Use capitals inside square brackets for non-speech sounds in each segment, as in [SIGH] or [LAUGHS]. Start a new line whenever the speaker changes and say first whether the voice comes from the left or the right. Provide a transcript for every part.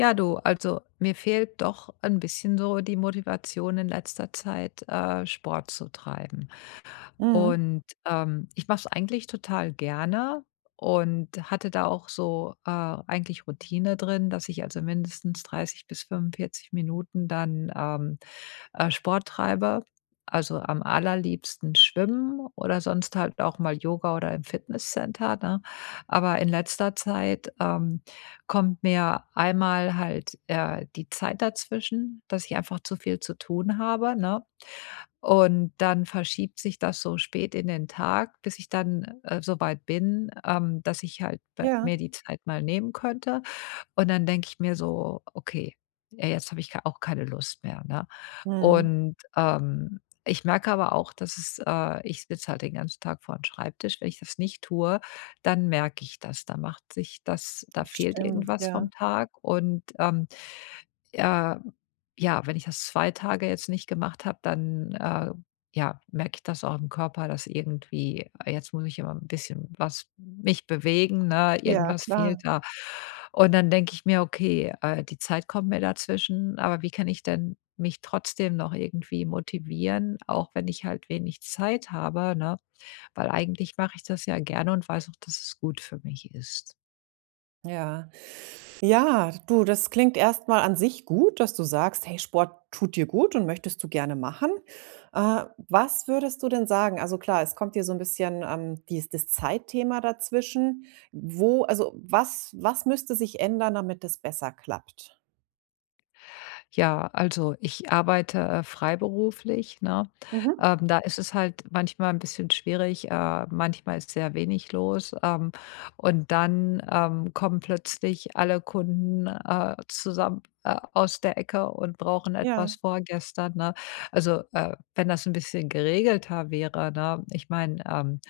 left: Ja, du, also mir fehlt doch ein bisschen so die Motivation in letzter Zeit, äh, Sport zu treiben.
right: Mhm.
left: Und, ähm, ich mache es eigentlich total gerne und hatte da auch so, äh, eigentlich Routine drin, dass ich also mindestens 30 bis 45 Minuten dann, ähm, äh, Sport treibe, also am allerliebsten schwimmen oder sonst halt auch mal Yoga oder im Fitnesscenter, ne? Aber in letzter Zeit, ähm, kommt mir einmal halt, äh, die Zeit dazwischen, dass ich einfach zu viel zu tun habe, ne? Und dann verschiebt sich das so spät in den Tag, bis ich dann, äh, so weit bin, ähm, dass ich halt
right: Ja.
left: mir die Zeit mal nehmen könnte. Und dann denke ich mir so: „Okay, äh, jetzt habe ich ke auch keine Lust mehr“, ne?
right: Mhm.
left: Und, ähm, ich merke aber auch, dass es äh, ich sitze halt den ganzen Tag vor 'n Schreibtisch, wenn ich das nicht tue, dann merke ich das, da macht sich das da
right: Das
left: fehlt
right: stimmt,
left: irgendwas
right: ja.
left: vom Tag und, ähm, äh, ja, wenn ich das 2 Tage jetzt nicht gemacht habe, dann, äh, ja, merke ich das auch im Körper, dass irgendwie jetzt muss ich immer 'n bisschen was mich bewegen, ne,
right: Ja,
left: irgendwas fehlt
right: klar.
left: da. Und dann denke ich mir: „Okay, äh, die Zeit kommt mir dazwischen, aber wie kann ich denn mich trotzdem noch irgendwie motivieren, auch wenn ich halt wenig Zeit habe“, ne? Weil eigentlich mache ich das ja gerne und weiß auch, dass es gut für mich ist.
right: Ja. Ja. Du, das klingt erst mal an sich gut, dass du sagst: „Hey, Sport tut dir gut und möchtest du gerne machen. Äh, was würdest du denn sagen also klar, es kommt hier so 'n bisschen, ähm, dies das Zeitthema dazwischen. Wo also was was müsste sich ändern, damit es besser klappt?
left: Ja, also ich arbeite, äh, freiberuflich, ne?
right: Mhm.
left: Ähm, da ist es halt manchmal 'n bisschen schwierig, äh, manchmal ist sehr wenig los, ähm, und dann, ähm, kommen plötzlich alle Kunden, äh, zusammen, äh, aus der Ecke und brauchen etwas
right: Ja.
left: vorgestern, ne? Also, äh, wenn das 'n bisschen geregelter wäre, ne, ich mein, ähm,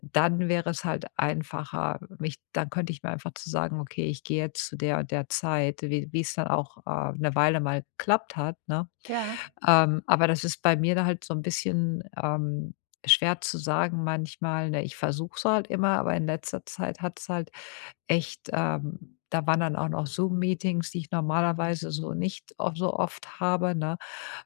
left: dann wäre es halt einfacher, mich dann könnte ich mir einfach zu sagen: „Okay, ich gehe jetzt zu der und der Zeit", wie wie es dann auch, äh, 'ne Weile mal geklappt hat, ne.
right: Ja.
left: Ähm, aber das ist bei mir da halt so 'n bisschen, ähm, schwer zu sagen manchmal, ne? Ich versuche es halt immer, aber in letzter Zeit hat's halt echt, ähm da waren dann auch noch Zoom Meetings, die ich normalerweise so nicht of so oft habe, ne?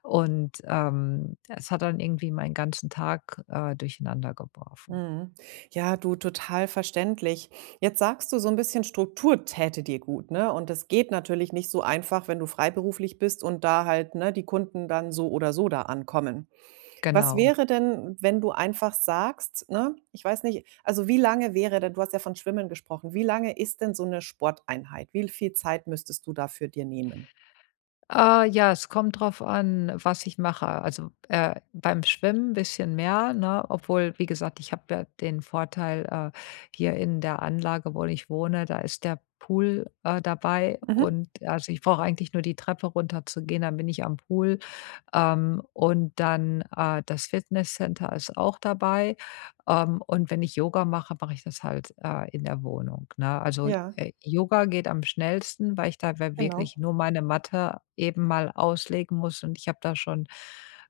left: Und, ähm, es hat dann irgendwie meinen ganzen Tag, äh, durcheinander geworfen.
right: Mhm. Ja, du, total verständlich. Jetzt sagst du so 'n bisschen Struktur täte dir gut, ne? Und das geht natürlich nicht so einfach, wenn du freiberuflich bist und da halt, ne, die Kunden dann so oder so da ankommen. Was
left: Genau.
right: wäre denn, wenn du einfach sagst, ne ich weiß nicht, also wie lange wäre denn du hast ja von Schwimmen gesprochen, wie lange ist denn so 'ne Sporteinheit? Wie l viel Zeit müsstest du dafür dir nehmen?
left: Äh, ja, es kommt drauf an, was ich mache. Also, äh, beim Schwimmen bisschen mehr, ne, obwohl, wie gesagt, ich hab ja den Vorteil, äh, hier in der Anlage, wo ich wohne, da ist der Pool, äh, dabei
right: Mhm.
left: und also ich brauche eigentlich nur die Treppe runterzugehen, dann bin ich am Pool. Ähm, und dann äh, das Fitnesscenter ist auch dabei. Ähm, und wenn ich Yoga mache, mach ich das halt, äh, in der Wohnung, ne? Also,
right: Ja.
left: äh, Yoga geht am schnellsten, weil ich dabei
right: Genau.
left: wirklich nur meine Matte eben mal auslegen muss und ich habe da schon,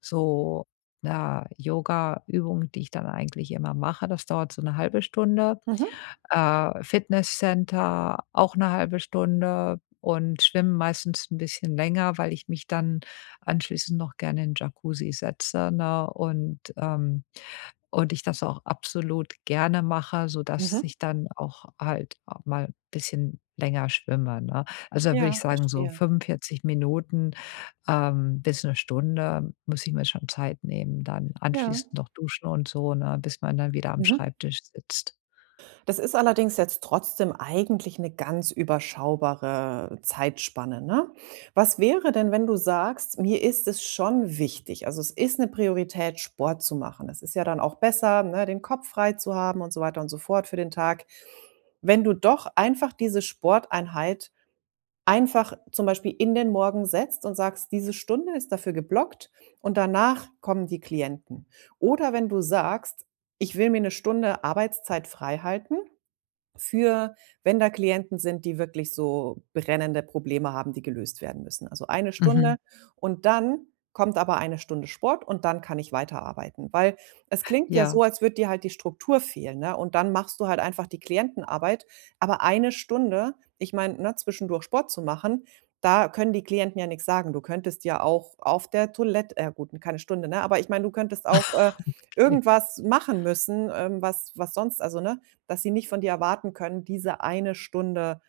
left: so, na, Yogaübungen, die ich dann eigentlich immer mache. Das dauert so 1/2 Stunde.
right: Mhm.
left: Äh, Fitnesscenter auch 1/2 Stunde und schwimmen meistens 'n bisschen länger, weil ich mich dann anschließend noch gerne in 'n Jacuzzi setze, ne, und, ähm und ich das auch absolut gerne mache, sodass
right: Mhm.
left: ich dann auch halt auch mal bisschen länger schwimme, ne? Also da würde ich
right: Ja,
left: sagen, so
right: verstehe.
left: 45 Minuten, ähm, bis 1 Stunde muss ich mir schon Zeit nehmen dann,
right: Ja.
left: anschließend noch duschen und so, ne, bis man dann wieder am
right: Mhm.
left: Schreibtisch sitzt.
right: Das ist allerdings jetzt trotzdem eigentlich 'ne ganz überschaubare Zeitspanne, ne? Was wäre denn, wenn du sagst: „Mir ist es schon wichtig, also es ist 'ne Priorität, Sport zu machen?" Das ist ja dann auch besser, ne, den Kopf frei zu haben und so weiter und so fort für den Tag. Wenn du doch einfach diese Sporteinheit einfach zum Beispiel in den Morgen setzt und sagst: „Diese Stunde ist dafür geblockt und danach kommen die Klienten.“ Oder wenn du sagst: „Ich will mir 'ne Stunde Arbeitszeit freihalten, für wenn da Klienten sind, die wirklich so brennende Probleme haben, die gelöst werden müssen." Also eine
left: Mhm.
right: Stunde und dann kommt aber eine Stunde Sport und dann kann ich weiterarbeiten. Weil es klingt ja so,
left: Ja.
right: als würde dir halt die Struktur fehlen, ne? Und dann machst du halt einfach die Klientenarbeit, aber eine Stunde ich meine, ne, zwischendurch Sport zu machen, da können die Klienten ja nix sagen. Du könntest ja auch auf der Toilett äh, ja, gut, n keine Stunde, ne? Aber ich meine, du könntest auch, äh,
left: [LAUGHS] Okay.
right: irgendwas machen müssen, ähm, was was sonst also, ne, dass sie nicht von dir erwarten können, diese eine Stunde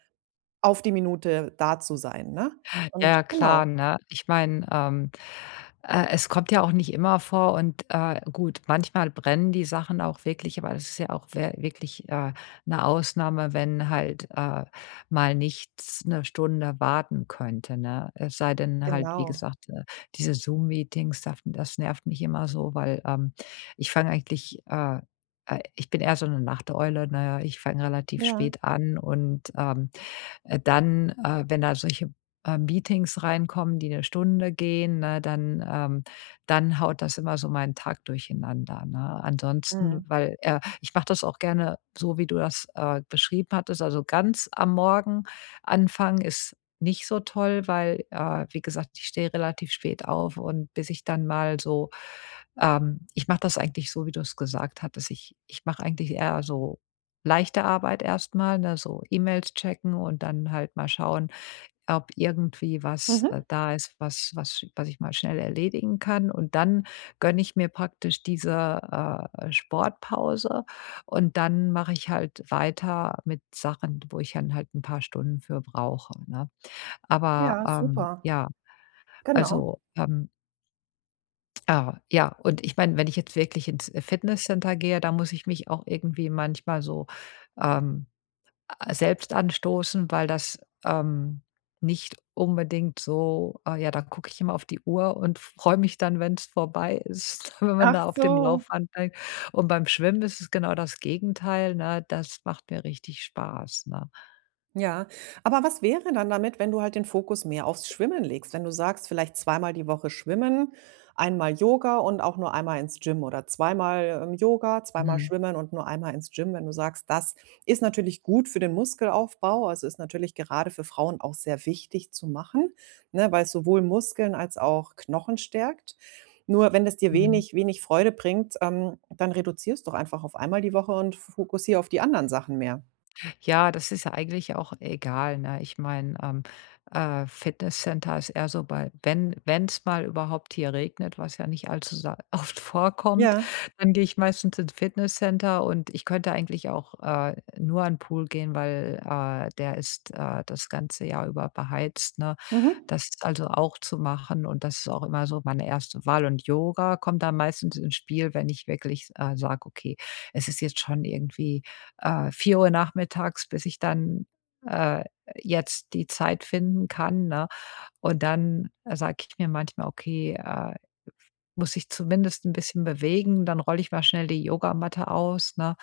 right: auf die Minute da zu sein, ne?
left: Ja,
right: Und
left: ja,
right: genau.
left: klar, ne? Ich meine, ähm, äh, es kommt ja auch nicht immer vor und, äh, gut, manchmal brennen die Sachen auch wirklich, aber es ist ja auch wä wirklich, äh, 'ne Ausnahme, wenn halt, äh, mal nichts 'ne Stunde warten könnte, ne? Es sei denn halt, wie
right: Genau.
left: gesagt, äh, diese Zoom Meetings, daf das nervt mich immer so, weil, ähm, ich fang eigentlich, ah, äh, äh ich bin eher so 'ne Nachteule, ne, ich fang relativ
right: Ja.
left: spät an. Und, ähm, äh, dann, äh, wenn da solche, äh, Meetings reinkommen, die 'ne Stunde gehen, ne, dann ähm, dann haut das immer so meinen Tag durcheinander, ne? Ansonsten,
right: Mhm.
left: weil, äh ich mache das auch gerne so, wie du das, äh, beschrieben hattest. Also ganz am Morgen anfangen ist nicht so toll, weil, äh, wie gesagt, ich stehe relativ spät auf und bis ich dann mal so, ähm ich mache das eigentlich so, wie du es gesagt hattest. Ich ich mache eigentlich eher so leichte Arbeit erst mal, ne, so E-Mails checken und dann halt mal schauen, ob irgendwie was, äh,
right: Mhm.
left: da ist, was was sch was ich mal schnell erledigen kann. Und dann gönne ich mir praktisch diese, äh, äh, Sportpause und dann mache ich halt weiter mit Sachen, wo ich dann halt 'n paar Stunden für brauche, ne? Aber,
right: Ja,
left: ähm,
right: super.
left: ja,
right: Genau.
left: also, ähm Ah, ja, und ich meine, wenn ich jetzt wirklich ins, äh, Fitnesscenter gehe, da muss ich mich auch irgendwie manchmal so, ähm, a selbst anstoßen, weil das, ähm, nicht unbedingt so ah, ja, da gucke ich immer auf die Uhr und freu mich dann, wenn's vorbei ist, [CHUCKLES] wenn
right: Ach
left: da auf dem
right: so.
left: Laufband bei. Und beim Schwimmen ist es genau das Gegenteil, ne? Das macht mir richtig Spaß, ne?
right: Ja, aber was wäre dann damit, wenn du halt den Fokus mehr aufs Schwimmen legst? Wenn du sagst: „Vielleicht zweimal die Woche schwimmen, einmal Yoga und auch nur einmal ins Gym oder zweimal, ähm, Yoga, zweimal
left: Mhm.
right: schwimmen und nur einmal ins Gym", wenn du sagst: „Das ist natürlich gut für den Muskelaufbau." Also, ist natürlich gerade für Frauen auch sehr wichtig zu machen, ne, weil es sowohl Muskeln als auch Knochen stärkt. Nur wenn es dir
left: Mhm.
right: wenig wenig Freude bringt, ähm, dann reduziere es doch einfach auf einmal die Woche und f fokussier auf die anderen Sachen mehr.
left: Ja, das ist ja eigentlich auch egal, ne? Ich meine, ähm, äh, Fitnesscenter ist eher so bei wenn wenn's mal überhaupt hier regnet, was ja nicht allzu sa oft vorkommt,
right: Ja.
left: dann gehe ich meistens ins Fitnesscenter und ich könnte eigentlich auch, äh, nur an 'n Pool gehen, weil, äh, der ist, äh, das ganze Jahr über beheizt, ne?
right: Mhm.
left: Das ist also auch zu machen und das ist auch immer so meine 1. Wahl und Yoga kommt dann meistens ins Spiel, wenn ich wirklich, s äh, sage: „Okay, es ist jetzt schon irgendwie, äh, 4:00 nachmittags, bis ich dann, äh, jetzt die Zeit finden kann“, ne? Und dann sage ich mir manchmal: „Okay, äh, muss ich zumindest 'n bisschen bewegen, dann roll ich mal schnell die Yogamatte aus“, ne?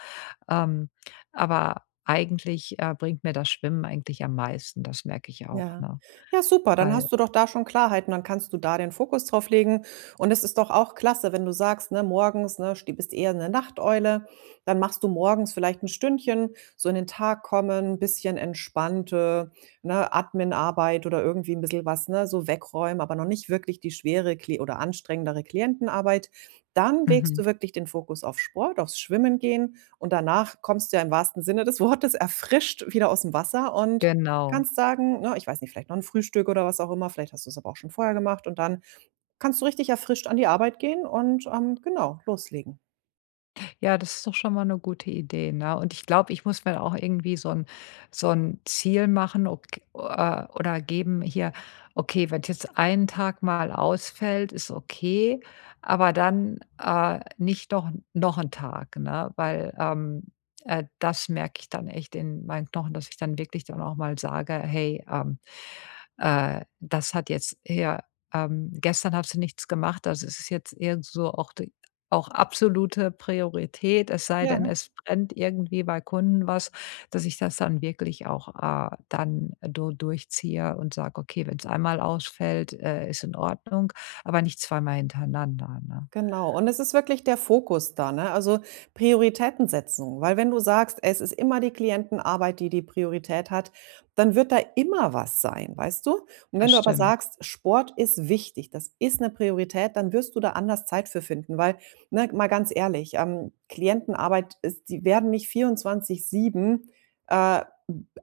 left: Ähm, aber eigentlich, äh, bringt mir das Schwimmen eigentlich am meisten, das merke ich auch,
right: Ja.
left: ne?
right: Ja, super, dann hast
left: Weil
right: du doch da schon Klarheiten, dann kannst du da den Fokus drauflegen. Und es ist doch auch klasse, wenn du sagst: Ne, morgens, ne, st du bist eher 'ne Nachteule, dann machst du morgens vielleicht 'n Stündchen, so in den Tag kommen, bisschen entspannte, ne, Adminarbeit oder irgendwie 'n bissel was, ne, so wegräumen, aber noch nicht wirklich die schwere Kli oder anstrengendere Klientenarbeit. Dann legst
left: Mhm.
right: du wirklich den Fokus auf Sport, aufs Schwimmen gehen. Und danach kommst du ja im wahrsten Sinne des Wortes erfrischt wieder aus'm Wasser und
left: Genau.
right: kannst sagen ne, ich weiß nicht, vielleicht noch 'n Frühstück oder was auch immer, vielleicht hast du's aber auch schon vorher gemacht und dann kannst du richtig erfrischt an die Arbeit gehen und, ähm, genau, loslegen.
left: Ja, das ist doch schon mal 'ne gute Idee, ne? Und ich glaube, ich muss mir dann auch irgendwie so 'n so' n Ziel machen ob g äh, oder geben, hier, okay, wenn's jetzt 1 Tag mal ausfällt, ist okay, aber dann, äh, nicht doch noch 'n Tag, ne? Weil, ähm, äh, das merke ich dann echt in meinen Knochen, dass ich dann wirklich dann auch mal sage: „Hey, ähm, äh, das hat jetzt hier, ähm gestern hast du nichts gemacht, also es ist jetzt irgend so auch d auch absolute Priorität, es sei denn,
right: Ja.
left: es brennt irgendwie bei Kunden was, dass ich das dann wirklich auch, äh, dann so durchziehe und sage, ‚okay, wenn's einmal ausfällt, äh, ist in Ordnung, aber nicht zweimal hintereinander‘,“ ne?
right: Genau, und es ist wirklich der Fokus da, ne, also Prioritäten setzen, weil wenn du sagst, es ist immer die Klientenarbeit, die die Priorität hat, dann wird da immer was sein, weißt du?
left: Das
right: Wenn du aber
left: stimmt.
right: sagst, „Sport ist wichtig, das ist 'ne Priorität,“ dann wirst du da anders Zeit für finden, weil, ne, mal ganz ehrlich, ähm, Klientenarbeit ist die werden nicht 24/7, äh,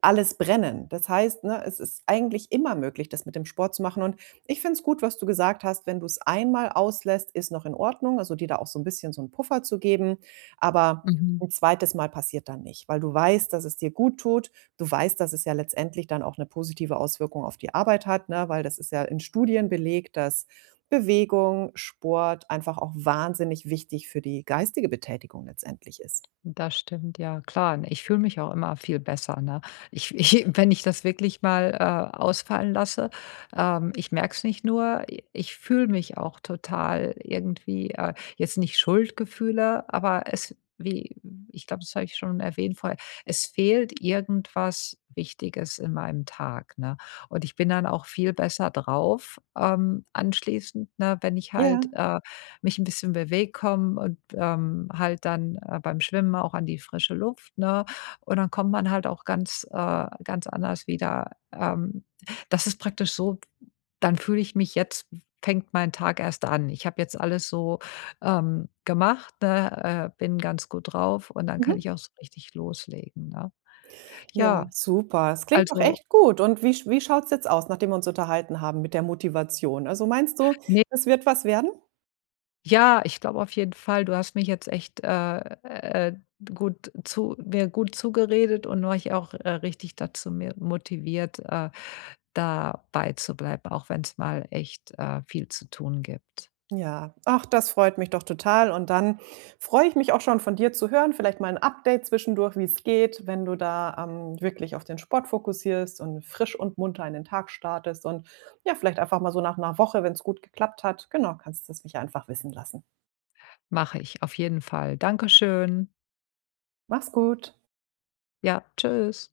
right: alles brennen. Das heißt, ne, es ist eigentlich immer möglich, das mit dem Sport zu machen und ich finde es gut, was du gesagt hast, wenn du's einmal auslässt, ist noch in Ordnung, also dir da auch so 'n bisschen so 'n Puffer zu geben. Aber
left: Mhm.
right: 'n 2. Mal passiert dann nicht, weil du weißt, dass es dir guttut. Du weißt, dass es ja letztendlich dann auch 'ne positive Auswirkung auf die Arbeit hat, ne, weil das ist ja in Studien belegt, dass Bewegung, Sport einfach auch wahnsinnig wichtig für die geistige Betätigung letztendlich ist.
left: Das stimmt, ja, klar, ich fühle mich auch immer viel besser, ne? Ich ich wenn ich das wirklich mal, äh, ausfallen lasse, ähm, ich merke es nicht nur, i ich fühle mich auch total irgendwie äh, jetzt nicht Schuldgefühle, aber es wie ich glaube, das habe ich schon erwähnt vorher, es fehlt irgendwas Wichtiges in meinem Tag, ne? Und ich bin dann auch viel besser drauf, ähm, anschließend, ne, wenn ich halt,
right: Ja.
left: äh, mich 'n bisschen bewege, komme und, ähm, halt dann, äh, beim Schwimmen auch an die frische Luft, ne? Und dann kommt man halt auch ganz, äh, ganz anders wieder. Ähm, das ist praktisch so, dann fühle ich mich: „Jetzt, f fängt mein Tag erst an.“ Ich habe jetzt alles, ähm, so gemacht, ne, äh, bin ganz gut drauf und dann kann
right: Mhm.
left: ich auch so richtig loslegen, ne?
right: Ja,
left: Ja,
right: super. Es klingt doch
left: also
right: echt gut und wie sch wie schaut's jetzt aus, nachdem wir uns unterhalten haben mit der Motivation? Also meinst du,
left: Ne
right: es wird was werden?
left: Ja, ich glaube auf jeden Fall, du hast mich jetzt echt, äh, äh, gut zu mir gut zugeredet und mich auch, äh, richtig da zu mehr motiviert, äh, dabeizubleiben, auch wenn's mal echt, äh, viel zu tun gibt.
right: Ja, ach, das freut mich doch total und dann freue ich mich auch schon von dir zu hören, vielleicht mal 'n Update zwischendurch, wie's geht, wenn du da, ähm, wirklich auf den Sport fokussierst und frisch und munter in den Tag startest und ja, vielleicht einfach mal so nach 'ner Woche, wenn's gut geklappt hat, genau, kannst du's mich einfach wissen lassen.
left: Mache ich. Auf jeden Fall. Dankeschön!
right: Mach's gut.
left: Ja, tschüss!